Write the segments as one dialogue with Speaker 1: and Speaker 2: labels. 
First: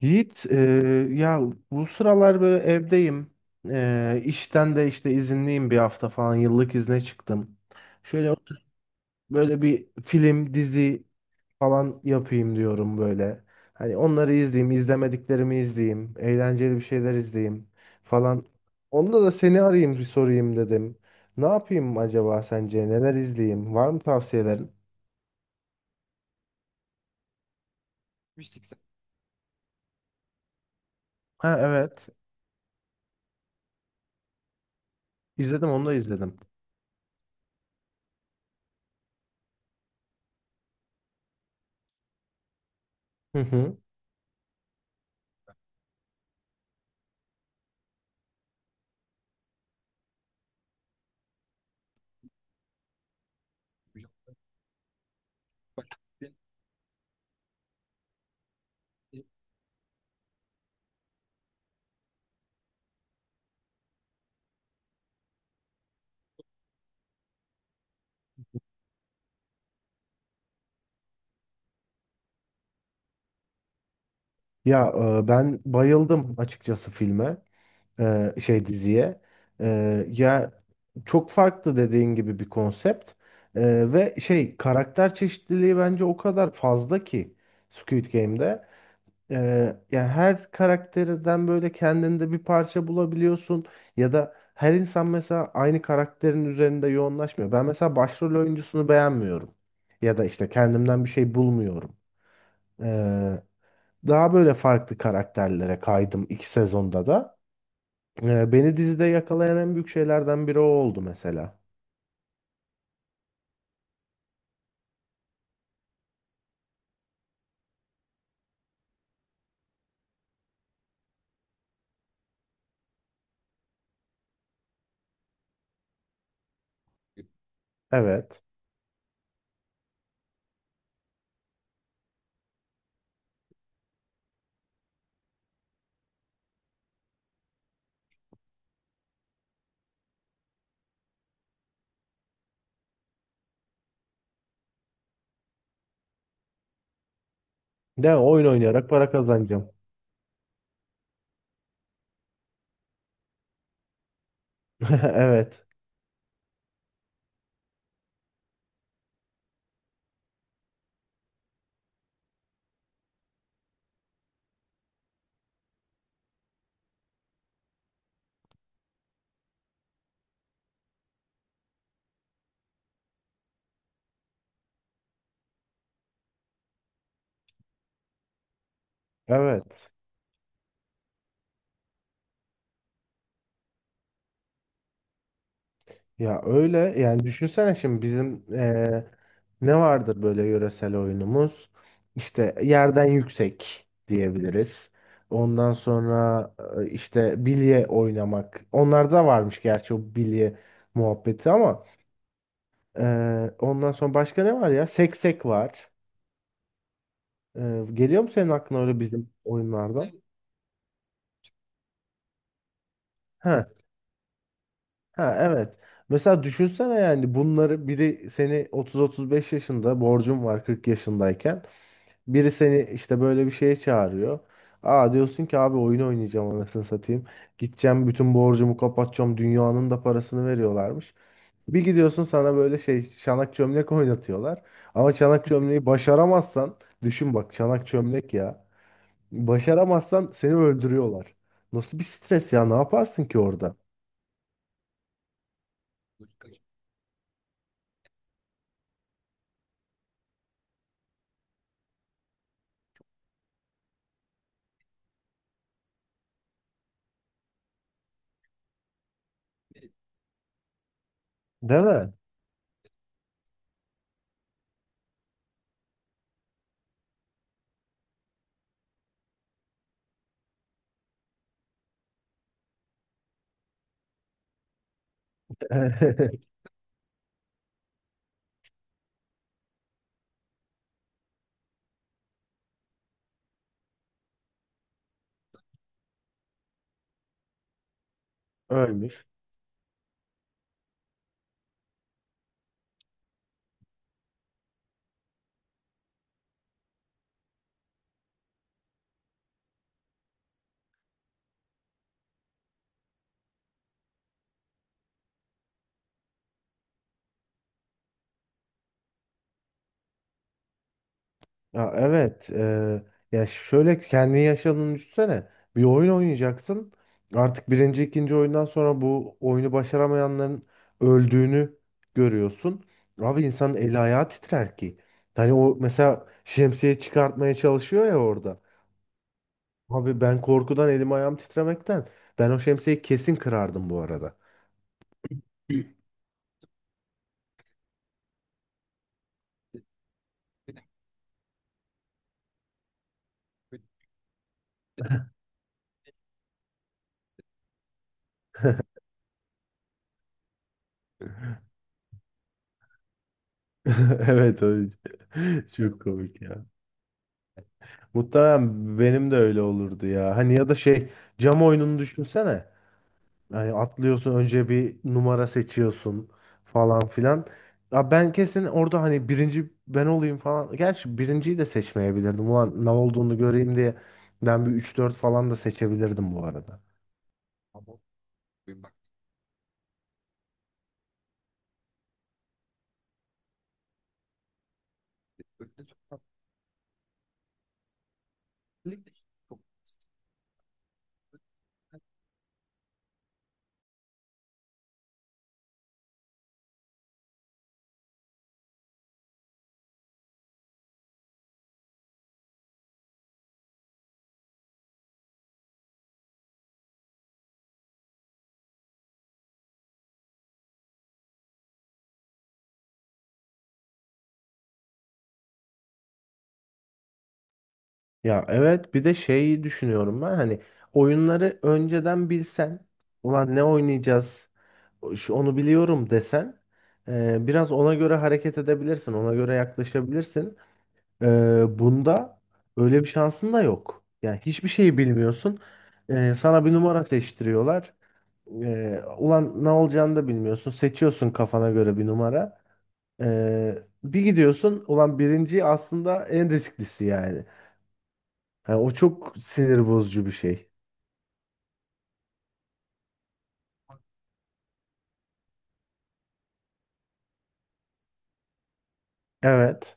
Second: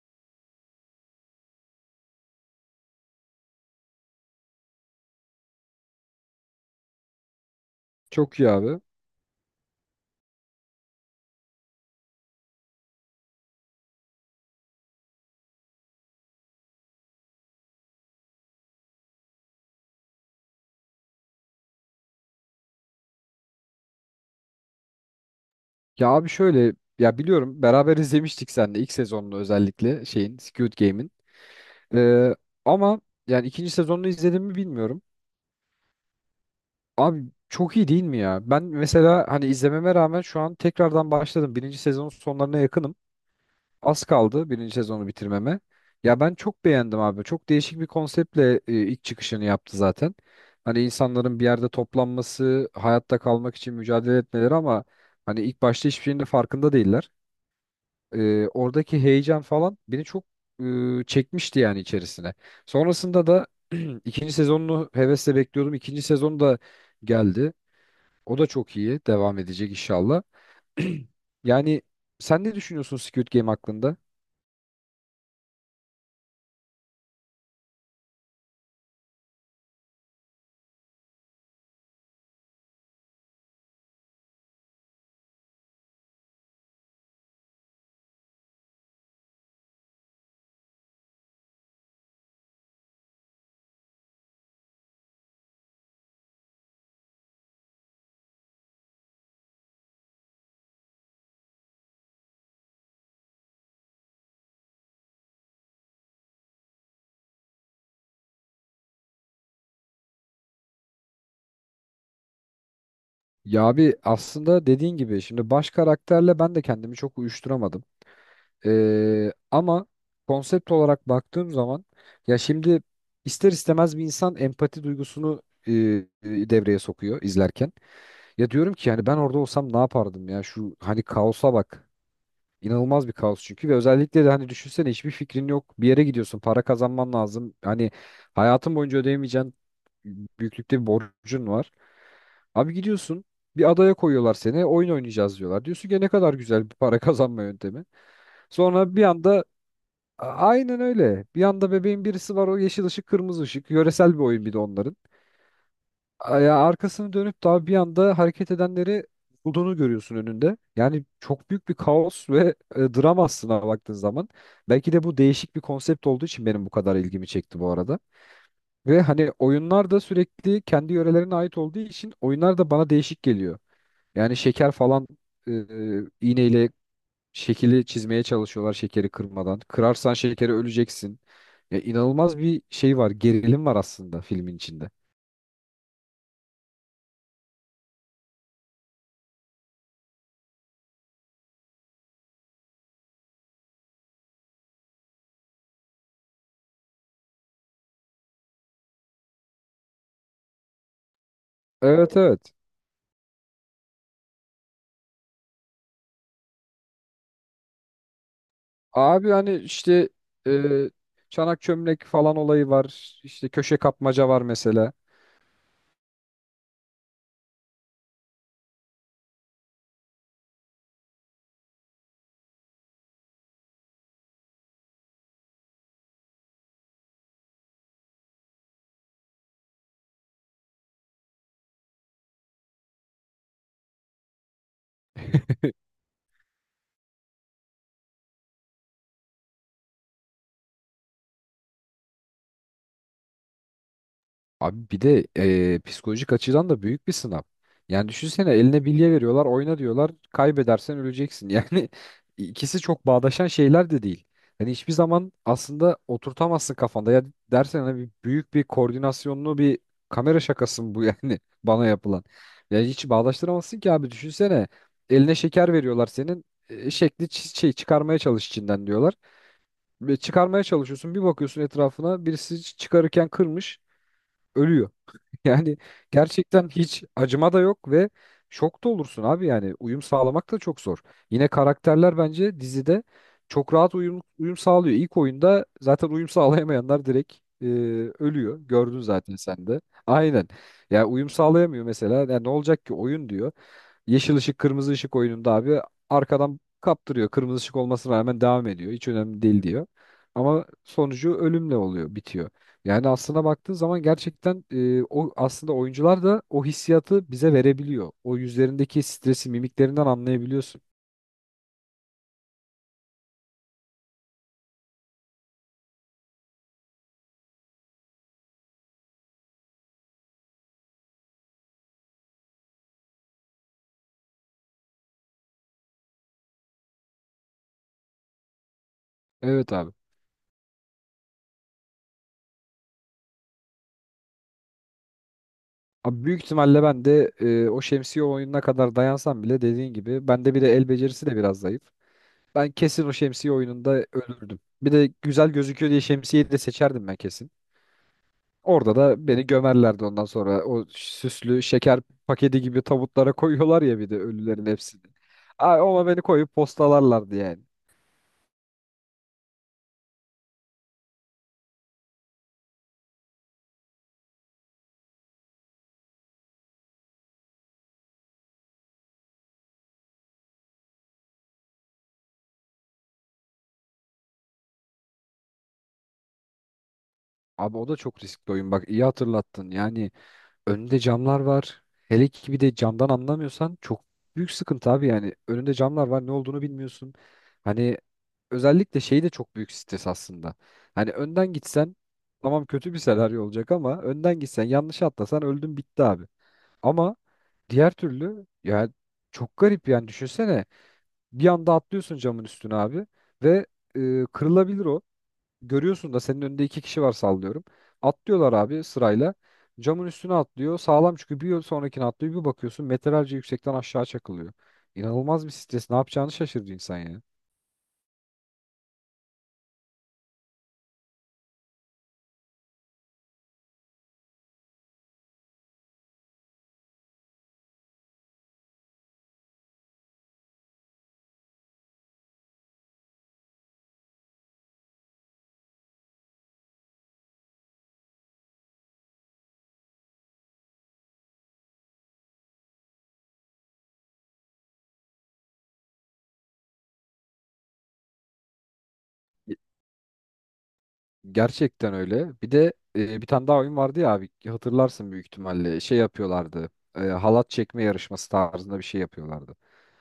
Speaker 1: Yiğit, ya bu sıralar böyle evdeyim. E, işten de işte izinliyim bir hafta falan yıllık izne çıktım. Şöyle
Speaker 2: Çok iyi
Speaker 1: oturup
Speaker 2: abi.
Speaker 1: böyle bir film, dizi falan yapayım diyorum böyle. Hani onları izleyeyim, izlemediklerimi izleyeyim, eğlenceli bir şeyler izleyeyim falan. Onda da seni arayayım bir sorayım dedim. Ne yapayım acaba sence? Neler izleyeyim? Var mı tavsiyelerin?
Speaker 2: Ya abi şöyle ya biliyorum beraber izlemiştik seninle ilk sezonunu özellikle şeyin Squid Game'in.
Speaker 1: Ha, evet.
Speaker 2: Ee, ama yani ikinci sezonunu izlediğimi bilmiyorum.
Speaker 1: İzledim, onu da izledim.
Speaker 2: Abi çok iyi değil mi ya? Ben mesela hani izlememe rağmen şu an tekrardan başladım. Birinci sezonun sonlarına yakınım.
Speaker 1: Hı hı.
Speaker 2: Az kaldı birinci sezonu bitirmeme. Ya ben çok beğendim abi. Çok değişik bir konseptle ilk çıkışını yaptı zaten. Hani insanların bir yerde toplanması, hayatta kalmak için mücadele etmeleri ama hani ilk başta hiçbir şeyin de farkında değiller. Oradaki heyecan falan beni çok çekmişti yani içerisine. Sonrasında da ikinci sezonunu hevesle bekliyordum. İkinci sezon da geldi. O da çok iyi. Devam edecek inşallah. Yani sen ne düşünüyorsun Squid Game hakkında?
Speaker 1: Ya, ben bayıldım açıkçası filme, diziye. Ya çok farklı dediğin gibi bir konsept. Ve şey, karakter çeşitliliği bence o kadar fazla ki Squid Game'de. E, Yani her karakterden böyle kendinde bir parça bulabiliyorsun, ya da her insan mesela aynı karakterin üzerinde yoğunlaşmıyor. Ben mesela başrol oyuncusunu beğenmiyorum, ya da işte kendimden bir şey bulmuyorum. Daha böyle farklı karakterlere kaydım 2 sezonda da. Beni dizide yakalayan en büyük şeylerden biri o oldu mesela.
Speaker 2: Ya abi aslında dediğin gibi şimdi baş karakterle ben de kendimi çok uyuşturamadım. Ama konsept olarak baktığım zaman ya şimdi ister istemez bir insan empati duygusunu e, e, devreye sokuyor izlerken.
Speaker 1: Evet.
Speaker 2: Ya diyorum ki yani ben orada olsam ne yapardım ya şu hani kaosa bak. İnanılmaz bir kaos çünkü ve özellikle de hani düşünsene hiçbir fikrin yok. Bir yere gidiyorsun, para kazanman lazım. Hani hayatın boyunca ödeyemeyeceğin büyüklükte bir borcun var. Abi gidiyorsun bir adaya koyuyorlar seni oyun oynayacağız diyorlar. Diyorsun ki ne kadar güzel bir para kazanma yöntemi.
Speaker 1: De oyun oynayarak
Speaker 2: Sonra bir
Speaker 1: para
Speaker 2: anda
Speaker 1: kazanacağım.
Speaker 2: aynen öyle. Bir anda bebeğin birisi var o yeşil ışık kırmızı ışık. Yöresel bir oyun bir de onların
Speaker 1: Evet.
Speaker 2: ya arkasını dönüp daha bir anda hareket edenleri bulduğunu görüyorsun önünde. Yani çok büyük bir kaos ve dram aslında baktığın zaman. Belki de bu değişik bir konsept olduğu için benim bu kadar ilgimi çekti bu arada. Ve hani oyunlar da sürekli kendi yörelerine ait olduğu için oyunlar da bana değişik geliyor. Yani şeker falan iğneyle şekili çizmeye çalışıyorlar şekeri kırmadan.
Speaker 1: Evet.
Speaker 2: Kırarsan şekeri öleceksin. Ya inanılmaz bir şey var, gerilim var aslında filmin içinde.
Speaker 1: Ya, öyle yani. Düşünsene şimdi bizim ne vardır böyle yöresel oyunumuz? İşte yerden yüksek diyebiliriz. Ondan sonra işte bilye oynamak. Onlarda varmış gerçi o bilye muhabbeti ama
Speaker 2: Evet evet.
Speaker 1: ondan sonra başka ne var ya? Seksek var. Geliyor mu senin aklına öyle
Speaker 2: Abi
Speaker 1: bizim
Speaker 2: hani işte
Speaker 1: oyunlardan?
Speaker 2: e, çanak çömlek falan olayı var. İşte
Speaker 1: Ha,
Speaker 2: köşe kapmaca var mesela.
Speaker 1: ha, evet. Mesela düşünsene, yani bunları biri seni 30-35 yaşında, borcun var 40 yaşındayken. Biri seni işte böyle bir şeye çağırıyor. Aa, diyorsun ki abi oyun oynayacağım, anasını satayım. Gideceğim, bütün borcumu kapatacağım. Dünyanın da parasını veriyorlarmış. Bir gidiyorsun, sana böyle şey, çanak çömlek oynatıyorlar. Ama çanak çömleği başaramazsan, düşün bak, çanak çömlek ya. Başaramazsan seni öldürüyorlar. Nasıl bir stres ya, ne yaparsın ki orada?
Speaker 2: Abi bir de psikolojik açıdan da büyük bir sınav. Yani düşünsene eline bilye veriyorlar, oyna diyorlar. Kaybedersen öleceksin. Yani ikisi çok bağdaşan şeyler de değil. Hani hiçbir zaman aslında oturtamazsın kafanda. Ya dersen hani büyük bir koordinasyonlu bir kamera şakası mı bu yani
Speaker 1: Değil
Speaker 2: bana
Speaker 1: mi?
Speaker 2: yapılan. Yani hiç bağdaştıramazsın ki abi düşünsene. Eline şeker veriyorlar senin. Şekli şey çıkarmaya çalış içinden diyorlar. Ve çıkarmaya çalışıyorsun. Bir bakıyorsun etrafına birisi çıkarırken kırmış, ölüyor. Yani gerçekten hiç acıma da yok ve şok da olursun abi yani uyum sağlamak da çok zor. Yine karakterler bence dizide çok rahat uyum sağlıyor. İlk oyunda zaten uyum sağlayamayanlar direkt e, ölüyor. Gördün
Speaker 1: Ölmüş.
Speaker 2: zaten sen de. Aynen. Ya uyum sağlayamıyor mesela. Ya ne olacak ki oyun diyor. Yeşil ışık kırmızı ışık oyununda abi arkadan kaptırıyor. Kırmızı ışık olmasına rağmen devam ediyor. Hiç önemli değil diyor. Ama sonucu ölümle oluyor, bitiyor. Yani aslına baktığın zaman gerçekten o aslında oyuncular da o hissiyatı bize verebiliyor. O yüzlerindeki stresi mimiklerinden anlayabiliyorsun.
Speaker 1: Ya, evet. Ya, şöyle kendi yaşadığını düşünsene. Bir oyun oynayacaksın. Artık birinci, ikinci oyundan sonra bu oyunu başaramayanların öldüğünü görüyorsun. Abi, insanın eli ayağı titrer ki. Hani o mesela şemsiye çıkartmaya çalışıyor ya orada.
Speaker 2: Evet abi.
Speaker 1: Abi, ben korkudan elim ayağım titremekten. Ben o şemsiyeyi kesin kırardım bu arada.
Speaker 2: Abi büyük ihtimalle ben de o şemsiye oyununa kadar dayansam bile dediğin gibi bende bir de el becerisi de biraz zayıf. Ben kesin o şemsiye oyununda ölürdüm. Bir de güzel gözüküyor diye şemsiyeyi de seçerdim ben kesin. Orada da beni gömerlerdi ondan sonra. O süslü şeker paketi gibi tabutlara koyuyorlar ya bir de ölülerin
Speaker 1: Evet, öyle.
Speaker 2: hepsini. Ay,
Speaker 1: Çok
Speaker 2: ona beni
Speaker 1: komik
Speaker 2: koyup
Speaker 1: ya.
Speaker 2: postalarlardı yani.
Speaker 1: Muhtemelen benim de öyle olurdu ya. Hani, ya da şey, cam oyununu düşünsene. Yani atlıyorsun, önce bir numara seçiyorsun falan filan. Ya, ben kesin orada hani birinci ben olayım falan. Gerçi birinciyi de seçmeyebilirdim. Ulan ne olduğunu göreyim diye ben bir üç dört falan da seçebilirdim bu arada.
Speaker 2: Abi o da çok riskli oyun bak iyi hatırlattın. Yani önünde camlar var. Hele ki bir de camdan anlamıyorsan çok büyük sıkıntı abi yani. Önünde camlar var ne olduğunu bilmiyorsun. Hani özellikle şey de çok büyük stres aslında. Hani önden gitsen tamam kötü bir senaryo olacak ama önden gitsen yanlış atlasan öldün bitti abi. Ama diğer türlü ya çok garip yani düşünsene bir anda atlıyorsun camın üstüne abi ve kırılabilir o. Görüyorsun da senin önünde iki kişi var sallıyorum. Atlıyorlar abi sırayla. Camın üstüne atlıyor. Sağlam çünkü bir yol sonrakine atlıyor. Bir bakıyorsun metrelerce yüksekten aşağı çakılıyor. İnanılmaz bir stres. Ne yapacağını şaşırdı insan ya.
Speaker 1: Ya, evet. Bir de şeyi düşünüyorum ben, hani oyunları önceden bilsen, ulan ne oynayacağız, onu biliyorum desen, biraz ona göre hareket edebilirsin, ona göre yaklaşabilirsin. Bunda öyle bir şansın da yok. Yani hiçbir şeyi bilmiyorsun. Sana bir numara seçtiriyorlar. Ulan ne olacağını da bilmiyorsun. Seçiyorsun kafana göre bir numara. Bir gidiyorsun. Ulan birinci aslında en risklisi yani. Yani o çok
Speaker 2: Ge-
Speaker 1: sinir bozucu bir şey.
Speaker 2: Gerçekten öyle. Bir de bir tane daha oyun vardı ya abi hatırlarsın büyük ihtimalle. Şey yapıyorlardı. Halat çekme yarışması tarzında bir şey yapıyorlardı.
Speaker 1: Evet.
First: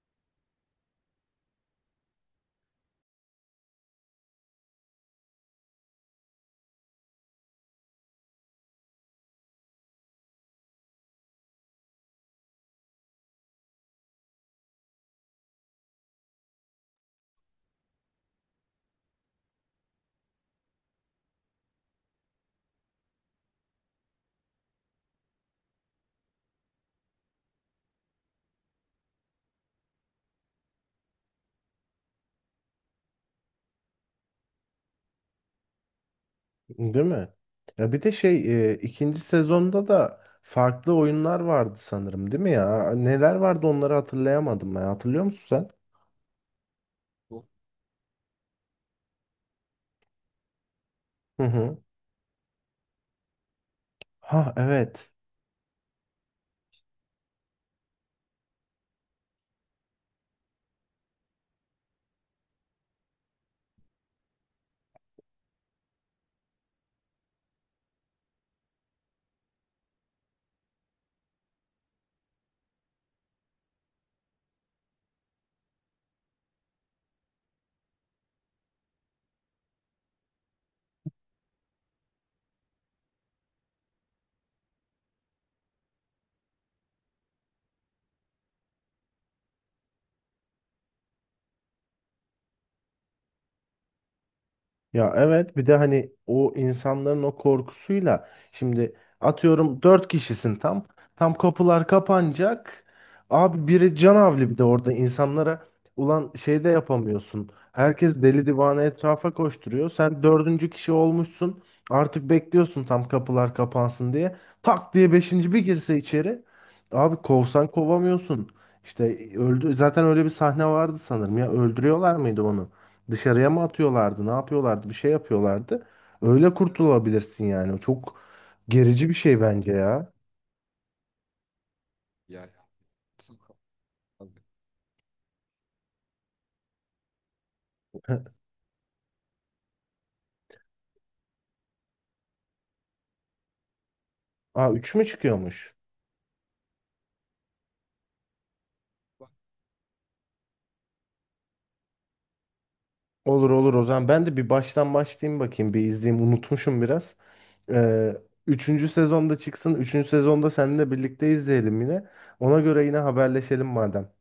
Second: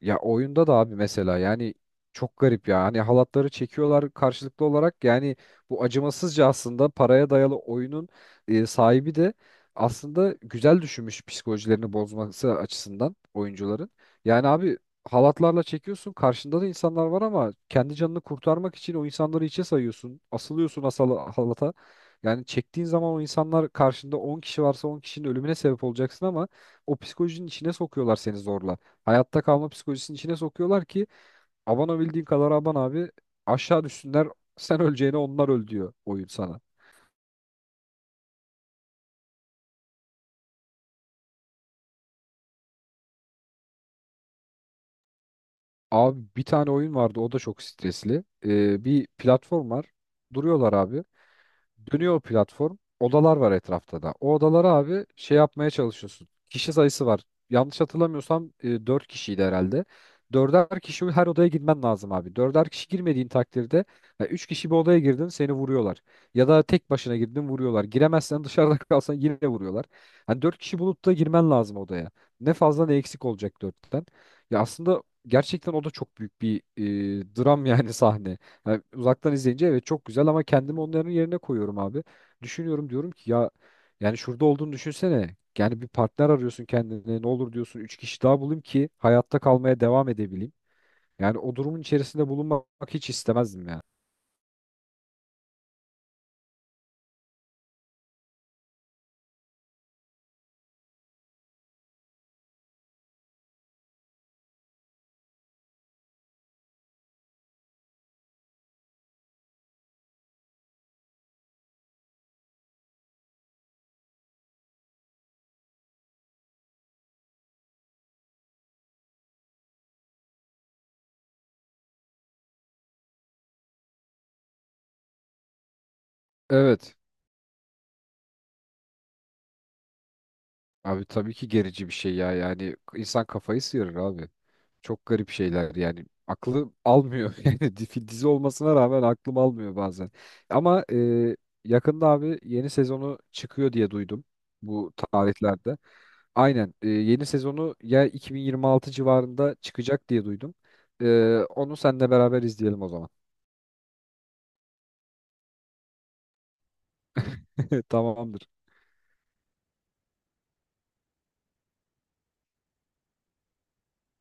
Speaker 2: Ya oyunda da abi mesela yani çok garip ya. Hani halatları çekiyorlar karşılıklı olarak. Yani bu acımasızca aslında paraya dayalı oyunun sahibi de aslında güzel düşünmüş psikolojilerini bozması açısından oyuncuların. Yani abi halatlarla çekiyorsun karşında da insanlar var ama kendi canını kurtarmak için o insanları içe sayıyorsun. Asılıyorsun asal halata. Yani çektiğin zaman o insanlar karşında 10 kişi varsa 10 kişinin ölümüne sebep olacaksın ama o psikolojinin içine sokuyorlar seni zorla. Hayatta kalma psikolojisinin içine sokuyorlar ki aban o bildiğin kadar aban abi aşağı düşsünler sen öleceğine onlar öl diyor oyun sana.
Speaker 1: Değil mi? Ya, bir de şey, ikinci sezonda da farklı oyunlar vardı sanırım, değil mi ya? Neler vardı, onları hatırlayamadım ben. Hatırlıyor musun sen?
Speaker 2: Abi bir tane oyun vardı o da çok stresli. Bir platform var duruyorlar abi.
Speaker 1: Hı hı.
Speaker 2: Dönüyor o platform. Odalar var etrafta da. O
Speaker 1: Ha,
Speaker 2: odalara abi
Speaker 1: evet.
Speaker 2: şey yapmaya çalışıyorsun. Kişi sayısı var. Yanlış hatırlamıyorsam 4 kişiydi herhalde. Dörder kişi her odaya girmen lazım abi. Dörder kişi girmediğin takdirde ya üç kişi bir odaya girdin seni vuruyorlar. Ya da tek başına girdin vuruyorlar. Giremezsen dışarıda kalsan yine vuruyorlar. Hani dört kişi bulup da girmen lazım odaya. Ne fazla ne eksik olacak dörtten. Ya aslında gerçekten o da çok büyük bir dram yani sahne. Yani uzaktan izleyince evet çok güzel ama kendimi onların yerine koyuyorum abi. Düşünüyorum diyorum ki ya yani şurada olduğunu düşünsene. Yani bir partner arıyorsun kendine ne olur diyorsun 3 kişi daha bulayım ki hayatta kalmaya devam edebileyim. Yani o durumun içerisinde bulunmak hiç istemezdim yani.
Speaker 1: Ya, evet. Bir de hani o insanların o korkusuyla şimdi, atıyorum, 4 kişisin tam. Tam kapılar kapanacak. Abi biri canavli, bir de orada insanlara, ulan şey de yapamıyorsun. Herkes deli divane etrafa koşturuyor. Sen 4. kişi olmuşsun. Artık bekliyorsun tam kapılar kapansın diye. Tak diye beşinci bir girse içeri. Abi kovsan kovamıyorsun. İşte öldü. Zaten öyle bir sahne vardı sanırım ya. Öldürüyorlar mıydı onu? Dışarıya mı atıyorlardı? Ne yapıyorlardı? Bir şey yapıyorlardı. Öyle
Speaker 2: Evet.
Speaker 1: kurtulabilirsin yani, o çok gerici bir şey bence ya.
Speaker 2: Abi tabii ki gerici bir şey ya. Yani insan kafayı sıyırır abi. Çok garip şeyler yani. Aklı almıyor. Yani dizi dizi olmasına rağmen aklım almıyor bazen. Ama yakında abi yeni sezonu çıkıyor diye duydum
Speaker 1: Aa,
Speaker 2: bu
Speaker 1: 3 mü çıkıyormuş?
Speaker 2: tarihlerde. Aynen yeni sezonu ya 2026 civarında çıkacak diye duydum. Onu seninle beraber izleyelim o zaman.
Speaker 1: Olur olur, o zaman ben de bir baştan başlayayım bakayım. Bir izleyeyim, unutmuşum biraz. Ee,
Speaker 2: Tamamdır.
Speaker 1: Üçüncü sezonda çıksın. Üçüncü sezonda seninle birlikte izleyelim yine. Ona göre yine haberleşelim madem.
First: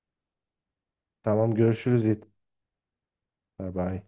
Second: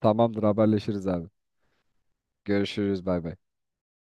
Speaker 2: Tamamdır haberleşiriz abi.
Speaker 1: Tamam, görüşürüz Yiğit.
Speaker 2: Görüşürüz bay bay.
Speaker 1: Bay bay.